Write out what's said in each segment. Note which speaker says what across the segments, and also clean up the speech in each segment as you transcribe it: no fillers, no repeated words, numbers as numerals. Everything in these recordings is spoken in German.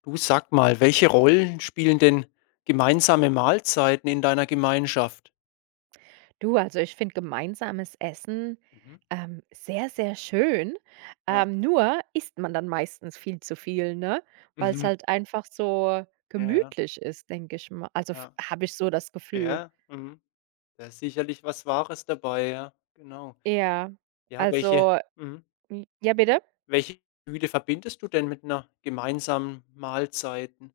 Speaker 1: Du sag mal, welche Rollen spielen denn gemeinsame Mahlzeiten in deiner Gemeinschaft?
Speaker 2: Du, also ich finde gemeinsames Essen,
Speaker 1: Mhm.
Speaker 2: sehr, sehr schön.
Speaker 1: Ja.
Speaker 2: Nur isst man dann meistens viel zu viel, ne? Weil es
Speaker 1: Mhm.
Speaker 2: halt einfach so
Speaker 1: Ja, ja,
Speaker 2: gemütlich ist, denke ich mal. Also
Speaker 1: ja.
Speaker 2: habe ich so das Gefühl.
Speaker 1: Ja, mhm. Da ist sicherlich was Wahres dabei, ja, genau.
Speaker 2: Ja,
Speaker 1: Ja, welche
Speaker 2: also
Speaker 1: mhm.
Speaker 2: ja, bitte?
Speaker 1: Welche Gefühle verbindest du denn mit einer gemeinsamen Mahlzeiten?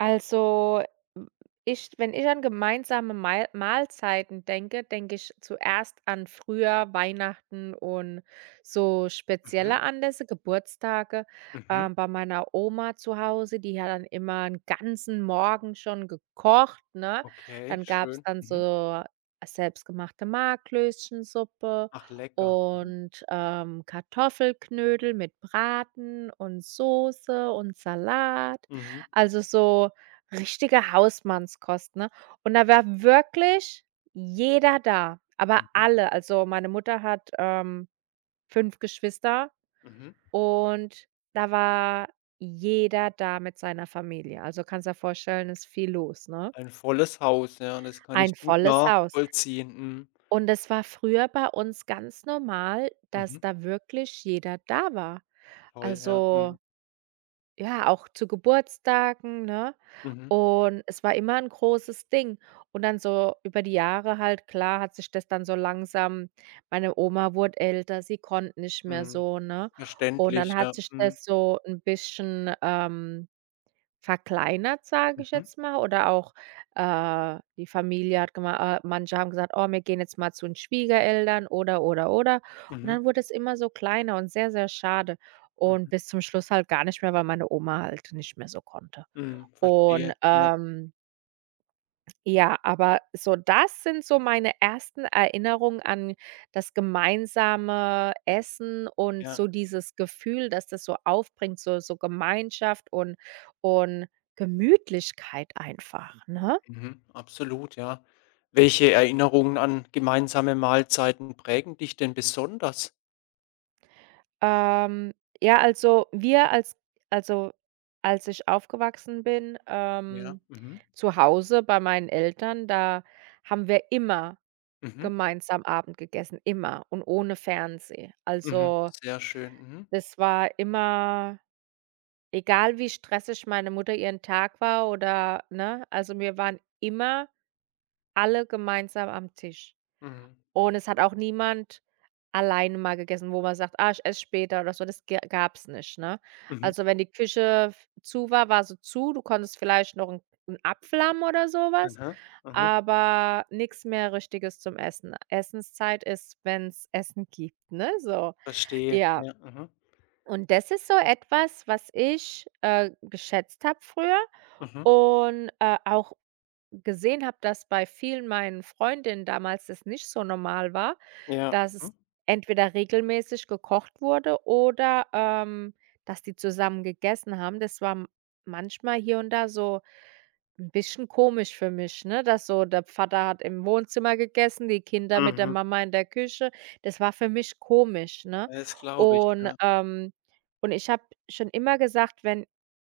Speaker 2: Also, m ich wenn ich an gemeinsame Mei Mahlzeiten denke, denke ich zuerst an früher, Weihnachten und so
Speaker 1: Mhm,
Speaker 2: spezielle Anlässe, Geburtstage,
Speaker 1: mhm.
Speaker 2: bei meiner Oma zu Hause. Die hat dann immer einen ganzen Morgen schon gekocht, ne?
Speaker 1: Okay,
Speaker 2: Dann gab's
Speaker 1: schön.
Speaker 2: dann
Speaker 1: Mhm.
Speaker 2: so selbstgemachte Marklöschensuppe
Speaker 1: Ach, lecker. Mhm.
Speaker 2: und, Kartoffelknödel mit Braten und Soße und Salat.
Speaker 1: Mhm,
Speaker 2: Also, so richtige Hausmannskost, ne? Und da war wirklich jeder da, aber
Speaker 1: mhm,
Speaker 2: alle. Also, meine Mutter hat, 5 Geschwister,
Speaker 1: mhm.
Speaker 2: und da war jeder da mit seiner Familie. Also, kannst dir vorstellen, ist viel los, ne?
Speaker 1: Ein volles Haus, ja, das kann
Speaker 2: Ein
Speaker 1: ich gut
Speaker 2: volles Haus.
Speaker 1: nachvollziehen. Mhm.
Speaker 2: Und es war früher bei uns ganz normal,
Speaker 1: Mhm.
Speaker 2: dass da wirklich jeder da war.
Speaker 1: Toll, ja, mhm.
Speaker 2: Also ja, auch zu Geburtstagen, ne?
Speaker 1: Mhm,
Speaker 2: Und es war immer ein großes Ding. Und dann so über die Jahre halt, klar, hat sich das dann so langsam, meine Oma wurde älter, sie konnte nicht mehr
Speaker 1: mhm.
Speaker 2: so, ne? Und
Speaker 1: Verständlich,
Speaker 2: dann
Speaker 1: ja.
Speaker 2: hat sich
Speaker 1: Mhm.
Speaker 2: das so ein bisschen, verkleinert, sage ich
Speaker 1: Mhm.
Speaker 2: jetzt mal, oder auch, die Familie hat gemacht, manche haben gesagt: „Oh, wir gehen jetzt mal zu den Schwiegereltern" oder, oder. Und
Speaker 1: Mhm.
Speaker 2: dann wurde es immer so kleiner und sehr, sehr schade, und
Speaker 1: Mhm.
Speaker 2: bis zum Schluss halt gar nicht mehr, weil meine Oma halt nicht mehr so konnte.
Speaker 1: Mhm.
Speaker 2: Und,
Speaker 1: Verstehe. Ja,
Speaker 2: ja, aber so das sind so meine ersten Erinnerungen an das gemeinsame Essen und
Speaker 1: ja.
Speaker 2: so dieses Gefühl, dass das so aufbringt, so Gemeinschaft und Gemütlichkeit einfach, ne?
Speaker 1: Mhm. Absolut, ja. Welche Erinnerungen an gemeinsame Mahlzeiten prägen dich denn besonders?
Speaker 2: Ähm, ja, also, wir als also, als ich aufgewachsen bin,
Speaker 1: Ja. Mhm.
Speaker 2: zu Hause bei meinen Eltern, da haben wir immer
Speaker 1: Mhm.
Speaker 2: gemeinsam Abend gegessen, immer und ohne Fernseh.
Speaker 1: Mhm.
Speaker 2: Also,
Speaker 1: Sehr schön. Mhm.
Speaker 2: das war immer, egal wie stressig meine Mutter ihren Tag war oder ne? Also, wir waren immer alle gemeinsam am Tisch.
Speaker 1: Mhm.
Speaker 2: Und es hat auch niemand alleine mal gegessen, wo man sagt: „Ah, ich esse später" oder so. Das g gab's nicht, ne?
Speaker 1: Mhm.
Speaker 2: Also, wenn die Küche f zu war, war sie zu. Du konntest vielleicht noch 'n Apfel haben oder sowas,
Speaker 1: Aha. Aha.
Speaker 2: aber nichts mehr Richtiges zum Essen. Essenszeit ist, wenn's Essen gibt, ne, so.
Speaker 1: Verstehe.
Speaker 2: Ja,
Speaker 1: Ja. Mhm.
Speaker 2: und das ist so etwas, was ich, geschätzt habe früher
Speaker 1: Mhm.
Speaker 2: und, auch gesehen habe, dass bei vielen meinen Freundinnen damals das nicht so normal war,
Speaker 1: Ja.
Speaker 2: dass es
Speaker 1: Mhm.
Speaker 2: entweder regelmäßig gekocht wurde oder, dass die zusammen gegessen haben. Das war m manchmal hier und da so ein bisschen komisch für mich, ne, dass so der Vater hat im Wohnzimmer gegessen, die Kinder mit der
Speaker 1: Mhm.
Speaker 2: Mama in der Küche. Das war für mich komisch, ne?
Speaker 1: Das glaube ich,
Speaker 2: Und,
Speaker 1: ja.
Speaker 2: ähm und ich habe schon immer gesagt, wenn,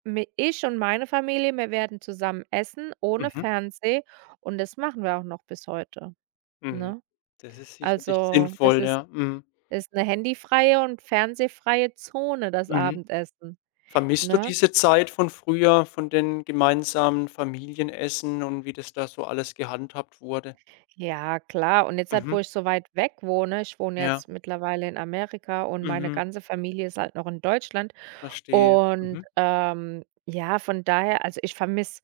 Speaker 2: Mi ich und meine Familie, wir werden zusammen essen ohne
Speaker 1: Mhm.
Speaker 2: Fernseh, und das machen wir auch noch bis heute,
Speaker 1: Mhm.
Speaker 2: ne?
Speaker 1: Das ist sicherlich
Speaker 2: Also, das
Speaker 1: sinnvoll,
Speaker 2: ist
Speaker 1: ja. Mhm.
Speaker 2: ist 'ne handyfreie und fernsehfreie Zone, das
Speaker 1: Mhm.
Speaker 2: Abendessen,
Speaker 1: Vermisst du
Speaker 2: ne?
Speaker 1: diese Zeit von früher, von den gemeinsamen Familienessen und wie das da so alles gehandhabt wurde?
Speaker 2: Ja, klar. Und jetzt halt, wo
Speaker 1: Mhm,
Speaker 2: ich so weit weg wohne,
Speaker 1: ja,
Speaker 2: jetzt mittlerweile in Amerika, und meine
Speaker 1: mhm,
Speaker 2: ganze Familie ist halt noch in Deutschland
Speaker 1: verstehe.
Speaker 2: und,
Speaker 1: Mhm,
Speaker 2: ja, von daher, also, ich vermisse,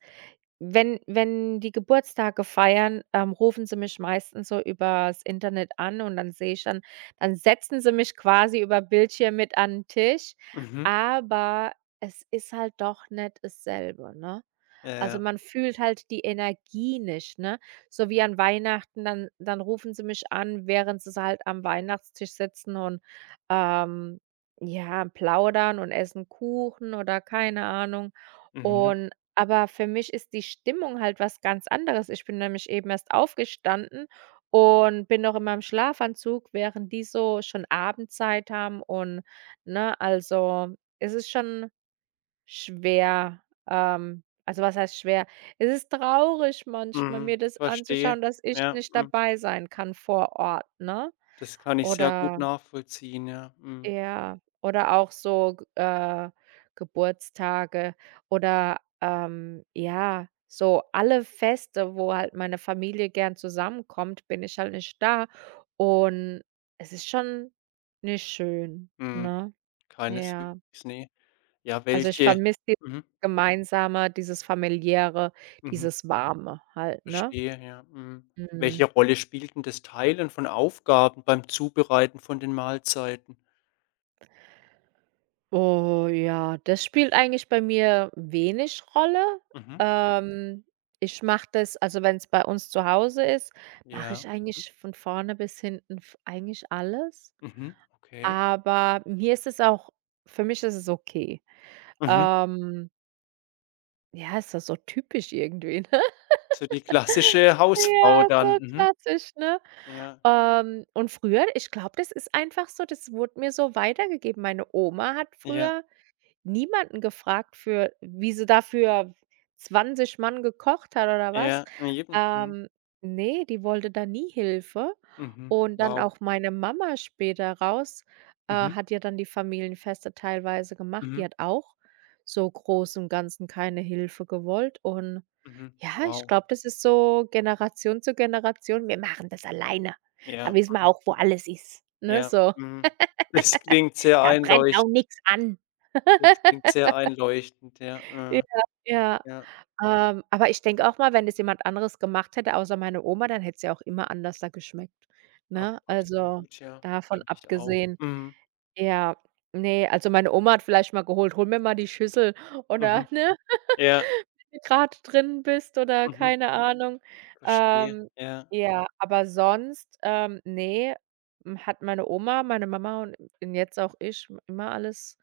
Speaker 2: wenn die Geburtstage feiern, rufen sie mich meistens so übers Internet an, und dann sehe ich dann setzen sie mich quasi über Bildschirm mit an den Tisch,
Speaker 1: mhm,
Speaker 2: aber es ist halt doch nicht dasselbe, ne?
Speaker 1: ja,
Speaker 2: Also,
Speaker 1: ja,
Speaker 2: man fühlt halt die Energie nicht, ne? So wie an Weihnachten, dann rufen sie mich an, während sie halt am Weihnachtstisch sitzen und, ähm, ja, plaudern und essen Kuchen oder keine Ahnung.
Speaker 1: mhm,
Speaker 2: Und aber für mich ist die Stimmung halt was ganz anderes. Ich bin nämlich eben erst aufgestanden und bin noch in meinem Schlafanzug, während die so schon Abendzeit haben und, ne, also, es ist schon schwer, also, was heißt schwer? Es ist traurig manchmal,
Speaker 1: mhm,
Speaker 2: mir das
Speaker 1: verstehe.
Speaker 2: anzuschauen, dass ich
Speaker 1: Ja,
Speaker 2: nicht
Speaker 1: mhm.
Speaker 2: dabei sein kann vor Ort, ne?
Speaker 1: Das kann ich sehr gut
Speaker 2: Oder
Speaker 1: nachvollziehen, ja. Mhm,
Speaker 2: ja, oder auch so, g Geburtstage oder, ja, so alle Feste, wo halt meine Familie gern zusammenkommt, bin ich halt nicht da, und es ist schon nicht schön,
Speaker 1: mhm,
Speaker 2: ne? Ja.
Speaker 1: keineswegs, ne. Ja,
Speaker 2: Also, ich
Speaker 1: welche
Speaker 2: vermisse dieses
Speaker 1: mhm,
Speaker 2: Gemeinsame, dieses Familiäre,
Speaker 1: mhm,
Speaker 2: dieses Warme halt, ne?
Speaker 1: verstehe, ja, mhm.
Speaker 2: Mhm.
Speaker 1: Welche Rolle spielt 'n das Teilen von Aufgaben beim Zubereiten von den Mahlzeiten?
Speaker 2: Oh ja, das spielt eigentlich bei mir wenig Rolle. Mhm.
Speaker 1: Mhm,
Speaker 2: Ähm, Ich mache das, also, wenn es bei uns zu Hause ist, mache
Speaker 1: ja,
Speaker 2: ich
Speaker 1: mhm.
Speaker 2: eigentlich von vorne bis hinten v eigentlich alles.
Speaker 1: Mhm, okay.
Speaker 2: Aber mir ist es auch, für mich ist es okay.
Speaker 1: Mhm.
Speaker 2: Ähm, ja, ist das so typisch irgendwie, ne?
Speaker 1: So die klassische Hausfrau
Speaker 2: Ja,
Speaker 1: dann.
Speaker 2: so
Speaker 1: Mhm.
Speaker 2: klassisch, ne?
Speaker 1: Ja,
Speaker 2: Und früher, ich glaube, das ist einfach so, das wurde mir so weitergegeben. Meine Oma hat
Speaker 1: ja,
Speaker 2: früher niemanden gefragt, für wie sie dafür 20 Mann gekocht hat oder was.
Speaker 1: ja, eben. Mhm,
Speaker 2: Ähm, ne, die wollte da nie Hilfe.
Speaker 1: mhm.
Speaker 2: Und dann
Speaker 1: Wow.
Speaker 2: auch meine Mama später raus,
Speaker 1: Mhm,
Speaker 2: hat ja dann die Familienfeste teilweise gemacht. Die
Speaker 1: mhm,
Speaker 2: hat auch so groß im Ganzen keine Hilfe gewollt. Und
Speaker 1: mhm.
Speaker 2: ja, ich
Speaker 1: Wow.
Speaker 2: glaube, das ist so Generation zu Generation: „Wir machen das alleine. Da
Speaker 1: Ja,
Speaker 2: wissen wir
Speaker 1: mhm,
Speaker 2: auch, wo alles ist." Ne,
Speaker 1: ja,
Speaker 2: so.
Speaker 1: mhm. Das klingt sehr
Speaker 2: Da brennt auch
Speaker 1: einleuchtend.
Speaker 2: nichts an.
Speaker 1: Das klingt sehr einleuchtend, ja,
Speaker 2: Ja, ja.
Speaker 1: ja,
Speaker 2: Aber ich denke auch mal, wenn das jemand anderes gemacht hätte, außer meine Oma, dann hätte es ja auch immer anders da geschmeckt,
Speaker 1: ab
Speaker 2: ne? Also,
Speaker 1: absolut, ja,
Speaker 2: davon
Speaker 1: denke ich auch.
Speaker 2: abgesehen,
Speaker 1: Mhm,
Speaker 2: ja, ne, also meine Oma hat vielleicht mal geholt: „Hol mir mal die Schüssel" oder
Speaker 1: mhm,
Speaker 2: ne?
Speaker 1: ja,
Speaker 2: Grad drin bist oder
Speaker 1: mhm,
Speaker 2: keine Ahnung.
Speaker 1: verstehe,
Speaker 2: Ähm,
Speaker 1: ja,
Speaker 2: ja, aber sonst, ne, hat meine Oma, meine Mama und jetzt auch ich immer alles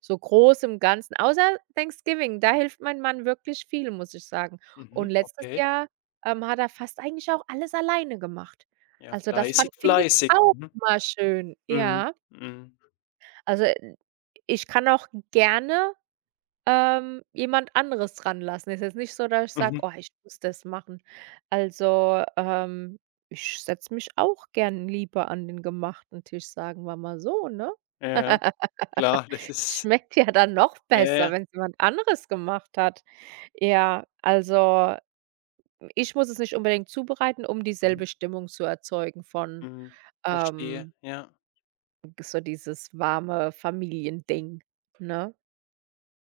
Speaker 2: so groß im Ganzen, außer Thanksgiving, da hilft mein Mann wirklich viel, muss ich sagen. Und
Speaker 1: mhm,
Speaker 2: letztes
Speaker 1: okay.
Speaker 2: Jahr, hat er fast eigentlich auch alles alleine gemacht.
Speaker 1: Ja,
Speaker 2: Also, das fand
Speaker 1: fleißig,
Speaker 2: finde ich
Speaker 1: fleißig.
Speaker 2: auch
Speaker 1: Mhm,
Speaker 2: immer schön,
Speaker 1: mhm,
Speaker 2: ja.
Speaker 1: mhm,
Speaker 2: Also, ich kann auch gerne, jemand anderes dran lassen. Ist jetzt nicht so, dass ich sage:
Speaker 1: mhm,
Speaker 2: „Oh, ich muss das machen." Also, ich setze mich auch gern lieber an den gemachten Tisch, sagen wir mal so, ne?
Speaker 1: ja. Klar, das ist
Speaker 2: Schmeckt ja dann noch
Speaker 1: ja, ja.
Speaker 2: besser, wenn's jemand anderes gemacht hat. Ja, also, ich muss es nicht unbedingt zubereiten, um
Speaker 1: Mhm,
Speaker 2: dieselbe Stimmung zu erzeugen von,
Speaker 1: mhm. Verstehe,
Speaker 2: ähm,
Speaker 1: ja.
Speaker 2: so dieses warme Familiending, ne?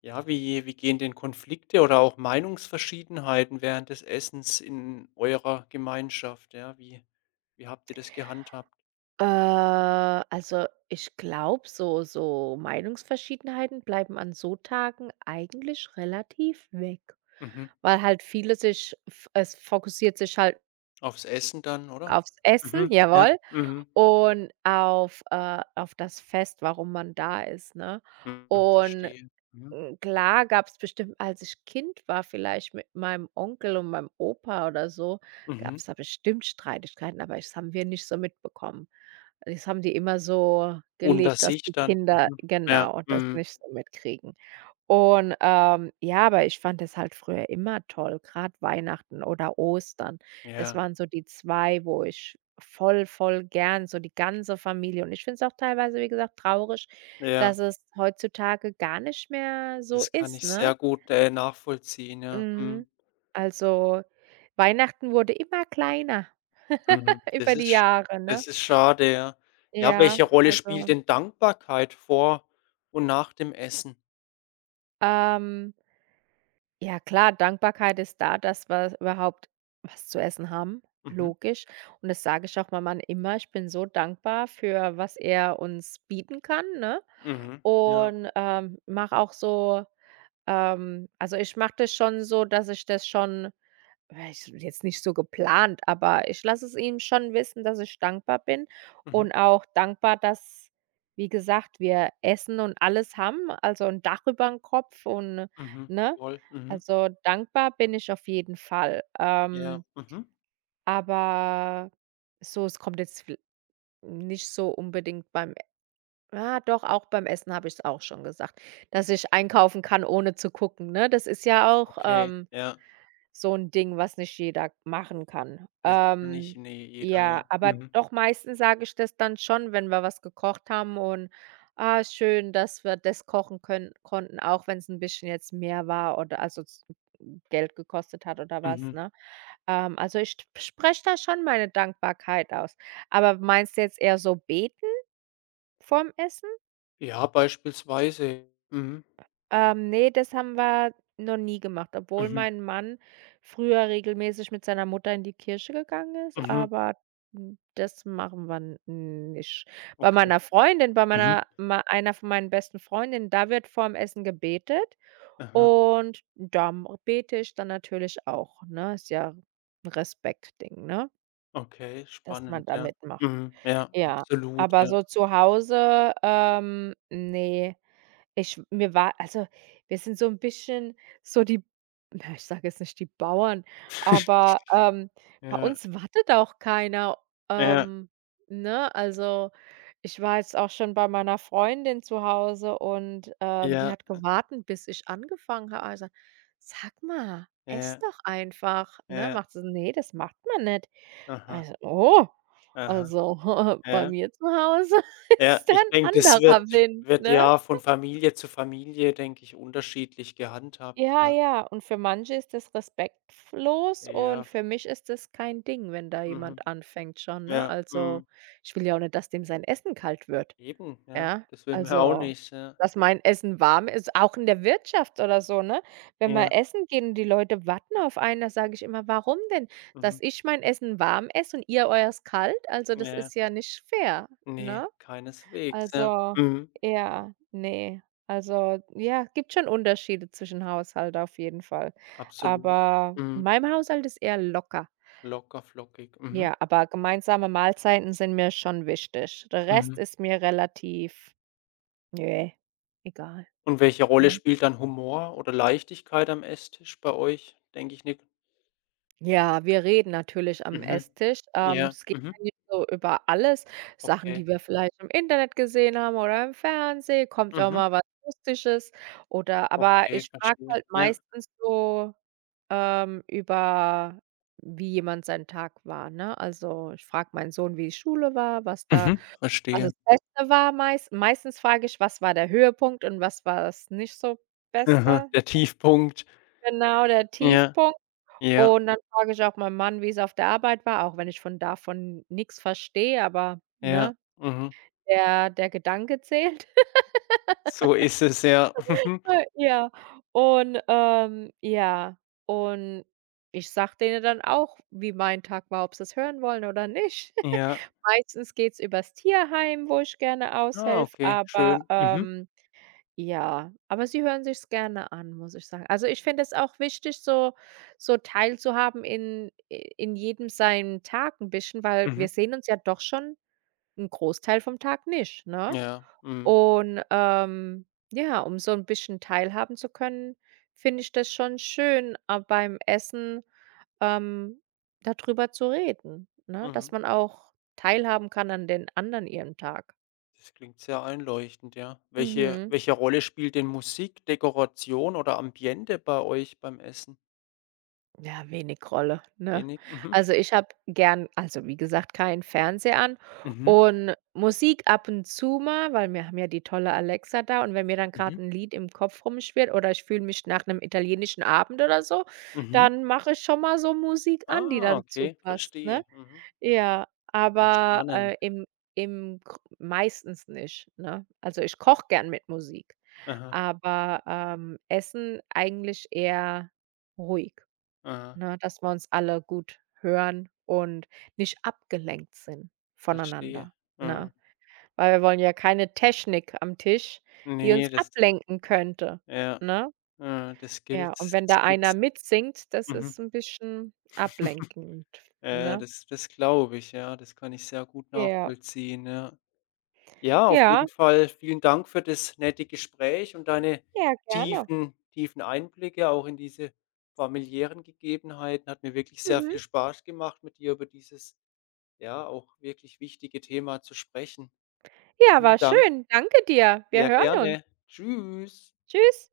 Speaker 1: Ja, wie gehen denn Konflikte oder auch Meinungsverschiedenheiten während des Essens in eurer Gemeinschaft, ja, wie habt ihr das gehandhabt?
Speaker 2: Also, ich glaube, so Meinungsverschiedenheiten bleiben an so Tagen eigentlich relativ weg,
Speaker 1: Mhm.
Speaker 2: weil halt viele sich, f es fokussiert sich halt
Speaker 1: Aufs Essen dann, oder?
Speaker 2: aufs Essen,
Speaker 1: Mhm, ja,
Speaker 2: jawohl,
Speaker 1: mhm,
Speaker 2: und auf das Fest, warum man da ist, ne?
Speaker 1: mhm,
Speaker 2: Und
Speaker 1: verstehe. Mhm.
Speaker 2: klar, gab es bestimmt, als ich Kind war, vielleicht mit meinem Onkel und meinem Opa oder so, gab
Speaker 1: Mhm.
Speaker 2: es da bestimmt Streitigkeiten, aber das haben wir nicht so mitbekommen. Das haben die immer so
Speaker 1: Unter
Speaker 2: gelegt, dass
Speaker 1: sich
Speaker 2: die
Speaker 1: dann,
Speaker 2: Kinder,
Speaker 1: mhm, ja,
Speaker 2: genau, das
Speaker 1: mhm,
Speaker 2: nicht so mitkriegen. Und, ja, aber ich fand es halt früher immer toll, gerade Weihnachten oder Ostern. Das
Speaker 1: ja,
Speaker 2: waren so die 2, wo ich voll, voll gern so die ganze Familie, und ich finde es auch teilweise, wie gesagt, traurig,
Speaker 1: ja,
Speaker 2: dass es heutzutage gar nicht mehr so
Speaker 1: das kann
Speaker 2: ist,
Speaker 1: ich
Speaker 2: ne?
Speaker 1: sehr gut, nachvollziehen, ja,
Speaker 2: Mhm.
Speaker 1: mhm.
Speaker 2: Also, Weihnachten wurde immer kleiner
Speaker 1: Mhm.
Speaker 2: über die Jahre, ne?
Speaker 1: Das ist schade, ja. Ja,
Speaker 2: Ja,
Speaker 1: welche Rolle spielt
Speaker 2: also,
Speaker 1: denn Dankbarkeit vor und nach dem Essen?
Speaker 2: ähm, ja klar, Dankbarkeit ist da, dass wir überhaupt was zu essen haben,
Speaker 1: Mhm,
Speaker 2: logisch. Und das sage ich auch meinem Mann immer, ich bin so dankbar für was er uns bieten kann, ne?
Speaker 1: mhm, ja,
Speaker 2: Und, mache auch so, also, ich mache das schon so, dass ich das schon, ich jetzt nicht so geplant, aber ich lasse es ihn schon wissen, dass ich dankbar bin,
Speaker 1: mhm,
Speaker 2: und auch dankbar, dass, wie gesagt, wir Essen und alles haben, also ein Dach über dem Kopf und,
Speaker 1: mhm,
Speaker 2: ne?
Speaker 1: voll, mhm,
Speaker 2: Also, dankbar bin ich auf jeden Fall.
Speaker 1: ja, mhm,
Speaker 2: Aber so, es kommt jetzt viel nicht so unbedingt beim, doch, auch beim Essen habe ich es auch schon gesagt, dass ich einkaufen kann, ohne zu gucken, ne? Das ist ja auch,
Speaker 1: okay, ja,
Speaker 2: so 'n Ding, was nicht jeder machen kann.
Speaker 1: das kann nicht ne, jeder, ja.
Speaker 2: Ja, aber
Speaker 1: Mhm,
Speaker 2: doch meistens sage ich das dann schon, wenn wir was gekocht haben und: „Ah, schön, dass wir das kochen können konnten“, auch wenn's 'n bisschen jetzt mehr war, oder also z Geld gekostet hat oder was,
Speaker 1: mhm.
Speaker 2: ne? Also, ich t spreche da schon meine Dankbarkeit aus. Aber meinst du jetzt eher so beten vorm Essen?
Speaker 1: Ja, beispielsweise. Mhm,
Speaker 2: Ne, das haben wir noch nie gemacht, obwohl
Speaker 1: mhm,
Speaker 2: mein Mann früher regelmäßig mit seiner Mutter in die Kirche gegangen ist,
Speaker 1: mhm,
Speaker 2: aber, das machen wir n nicht. Bei
Speaker 1: okay,
Speaker 2: meiner Freundin, bei
Speaker 1: mhm,
Speaker 2: meiner mei einer von meinen besten Freundinnen, da wird vorm Essen gebetet,
Speaker 1: aha,
Speaker 2: und da m bete ich dann natürlich auch, ne? Ist ja 'n Respektding, ne,
Speaker 1: okay,
Speaker 2: dass
Speaker 1: spannend,
Speaker 2: man da
Speaker 1: ja.
Speaker 2: mitmacht.
Speaker 1: Mhm, ja,
Speaker 2: Ja,
Speaker 1: absolut,
Speaker 2: aber
Speaker 1: ja.
Speaker 2: so zu Hause, ne. Ich mir war also, wir sind so 'n bisschen so die, na, ich sage jetzt nicht die Bauern, aber, bei
Speaker 1: Ja,
Speaker 2: uns wartet auch keiner,
Speaker 1: ja,
Speaker 2: ähm, ne? Also, ich war jetzt auch schon bei meiner Freundin zu Hause und, die
Speaker 1: ja,
Speaker 2: hat gewartet, bis ich angefangen habe. Also: „Sag mal, ess
Speaker 1: ja,
Speaker 2: doch einfach", ne?
Speaker 1: ja,
Speaker 2: Macht sie so: „Ne, das macht man nicht."
Speaker 1: aha,
Speaker 2: Also: „Oh,
Speaker 1: aha,
Speaker 2: also, bei
Speaker 1: ja.
Speaker 2: mir zu Hause
Speaker 1: Ja,
Speaker 2: ist da
Speaker 1: ich
Speaker 2: 'n
Speaker 1: denke, das
Speaker 2: anderer
Speaker 1: wird
Speaker 2: Wind",
Speaker 1: wird
Speaker 2: ne?
Speaker 1: ja von Familie zu Familie, denke ich, unterschiedlich gehandhabt,
Speaker 2: Ja,
Speaker 1: ja.
Speaker 2: ja, und für manche ist das respektlos, und
Speaker 1: Ja,
Speaker 2: für mich ist das kein Ding, wenn da
Speaker 1: mhm,
Speaker 2: jemand anfängt schon, ne?
Speaker 1: ja,
Speaker 2: Also,
Speaker 1: mhm,
Speaker 2: ich will ja auch nicht, dass dem sein Essen kalt wird,
Speaker 1: eben, ja.
Speaker 2: ja?
Speaker 1: Das will man auch
Speaker 2: Also,
Speaker 1: nicht, ja.
Speaker 2: dass mein Essen warm ist, auch in der Wirtschaft oder so, ne? Wenn wir
Speaker 1: Ja,
Speaker 2: essen gehen und die Leute warten auf einen, da sage ich immer: „Warum denn? Dass
Speaker 1: mhm,
Speaker 2: ich mein Essen warm esse und ihr eures kalt? Also, das
Speaker 1: ja.
Speaker 2: ist ja nicht fair",
Speaker 1: Ne,
Speaker 2: ne?
Speaker 1: keineswegs, ja.
Speaker 2: Also,
Speaker 1: Mhm,
Speaker 2: ja, ne. Also, ja, gibt schon Unterschiede zwischen Haushalt auf jeden Fall.
Speaker 1: absolut.
Speaker 2: Aber in
Speaker 1: Mhm,
Speaker 2: meinem Haushalt ist eher locker.
Speaker 1: locker, flockig. Mhm,
Speaker 2: Ja, aber gemeinsame Mahlzeiten sind mir schon wichtig. Der
Speaker 1: mhm.
Speaker 2: Rest ist mir relativ, nee, egal,
Speaker 1: Und welche Rolle
Speaker 2: ne?
Speaker 1: spielt dann Humor oder Leichtigkeit am Esstisch bei euch? Denke ich nicht.
Speaker 2: Ja, wir reden natürlich am
Speaker 1: Mhm,
Speaker 2: Esstisch.
Speaker 1: ja,
Speaker 2: Es geht
Speaker 1: mhm,
Speaker 2: eigentlich so über alles. Sachen,
Speaker 1: okay,
Speaker 2: die wir vielleicht im Internet gesehen haben oder im Fernsehen, kommt auch
Speaker 1: mhm,
Speaker 2: mal was Lustiges, oder aber
Speaker 1: okay,
Speaker 2: ich frage
Speaker 1: verstehe,
Speaker 2: halt
Speaker 1: ja,
Speaker 2: meistens so, über wie jemand sein Tag war, ne? Also, ich frage meinen Sohn, wie die Schule war, was da,
Speaker 1: mhm,
Speaker 2: was
Speaker 1: verstehe.
Speaker 2: das Beste war, meistens frage ich: „Was war der Höhepunkt und was war das nicht so
Speaker 1: Aha,
Speaker 2: Beste?"
Speaker 1: der Tiefpunkt.
Speaker 2: Genau, der
Speaker 1: Ja,
Speaker 2: Tiefpunkt.
Speaker 1: ja,
Speaker 2: Und dann frage ich auch meinen Mann, wie es auf der Arbeit war, auch wenn ich von davon nix verstehe, aber,
Speaker 1: ja.
Speaker 2: ne,
Speaker 1: Mhm.
Speaker 2: der Gedanke zählt.
Speaker 1: So ist es, ja. Mhm.
Speaker 2: Ja, und, ja, und ich sag denen dann auch, wie mein Tag war, ob sie es hören wollen oder nicht.
Speaker 1: Ja.
Speaker 2: Meistens geht's übers Tierheim, wo ich gerne
Speaker 1: Ah,
Speaker 2: aushelfe,
Speaker 1: okay,
Speaker 2: aber,
Speaker 1: schön. Mhm,
Speaker 2: ja, aber sie hören sich's gerne an, muss ich sagen. Also, ich finde es auch wichtig, so teilzuhaben in jedem seinen Tag ein bisschen, weil
Speaker 1: mhm.
Speaker 2: wir sehen uns ja doch schon einen Großteil vom Tag nicht, ne?
Speaker 1: Ja, mhm,
Speaker 2: Und, ja, um so ein bisschen teilhaben zu können, finde ich das schon schön, beim Essen, ähm, da zu reden, ne?
Speaker 1: mhm.
Speaker 2: Dass man auch teilhaben kann an den anderen ihrem Tag.
Speaker 1: Das klingt sehr einleuchtend, ja. Welche
Speaker 2: Mhm.
Speaker 1: welche Rolle spielt denn Musik, Dekoration oder Ambiente bei euch beim Essen?
Speaker 2: Ja, wenig Rolle, ne?
Speaker 1: Wenig? Mhm,
Speaker 2: Also, ich habe gern, also, wie gesagt, keinen Fernseher an,
Speaker 1: mhm,
Speaker 2: und Musik ab und zu mal, weil wir haben ja die tolle Alexa da, und wenn mir dann
Speaker 1: mhm,
Speaker 2: gerade ein Lied im Kopf rumschwirrt oder ich fühle mich nach einem italienischen Abend oder so,
Speaker 1: mhm.
Speaker 2: dann mache ich schon mal so Musik an, die
Speaker 1: Ah,
Speaker 2: dazu
Speaker 1: okay,
Speaker 2: passt, ne?
Speaker 1: verstehe. Mhm.
Speaker 2: Ja,
Speaker 1: Ja,
Speaker 2: aber,
Speaker 1: spannend.
Speaker 2: im im gr meistens nicht, ne? Also, ich koche gern mit Musik,
Speaker 1: Aha,
Speaker 2: aber, Essen eigentlich eher ruhig.
Speaker 1: aha,
Speaker 2: Ne, dass wir uns alle gut hören und nicht abgelenkt sind
Speaker 1: verstehe.
Speaker 2: voneinander, ne?
Speaker 1: Mhm.
Speaker 2: Weil wir wollen ja keine Technik am Tisch, die uns
Speaker 1: Ne, das
Speaker 2: ablenken könnte,
Speaker 1: Ja,
Speaker 2: ne?
Speaker 1: äh, das gilt
Speaker 2: Ja, und wenn
Speaker 1: das
Speaker 2: da
Speaker 1: gilt
Speaker 2: einer mitsingt, das
Speaker 1: mhm.
Speaker 2: ist ein bisschen ablenkend,
Speaker 1: Ja,
Speaker 2: ne?
Speaker 1: das glaube ich, ja. Das kann ich sehr gut
Speaker 2: Ja.
Speaker 1: nachvollziehen, ja. Ja, auf
Speaker 2: Ja,
Speaker 1: jeden Fall vielen Dank für das nette Gespräch und deine
Speaker 2: ja, gerne.
Speaker 1: tiefen Einblicke auch in diese familiären Gegebenheiten. Hat mir wirklich sehr
Speaker 2: Mhm.
Speaker 1: viel Spaß gemacht, mit dir über dieses, ja, auch wirklich wichtige Thema zu sprechen.
Speaker 2: Ja,
Speaker 1: Vielen
Speaker 2: war
Speaker 1: Dank.
Speaker 2: schön. Danke dir. Wir
Speaker 1: Ja,
Speaker 2: hören uns.
Speaker 1: gerne. Tschüss.
Speaker 2: Tschüss.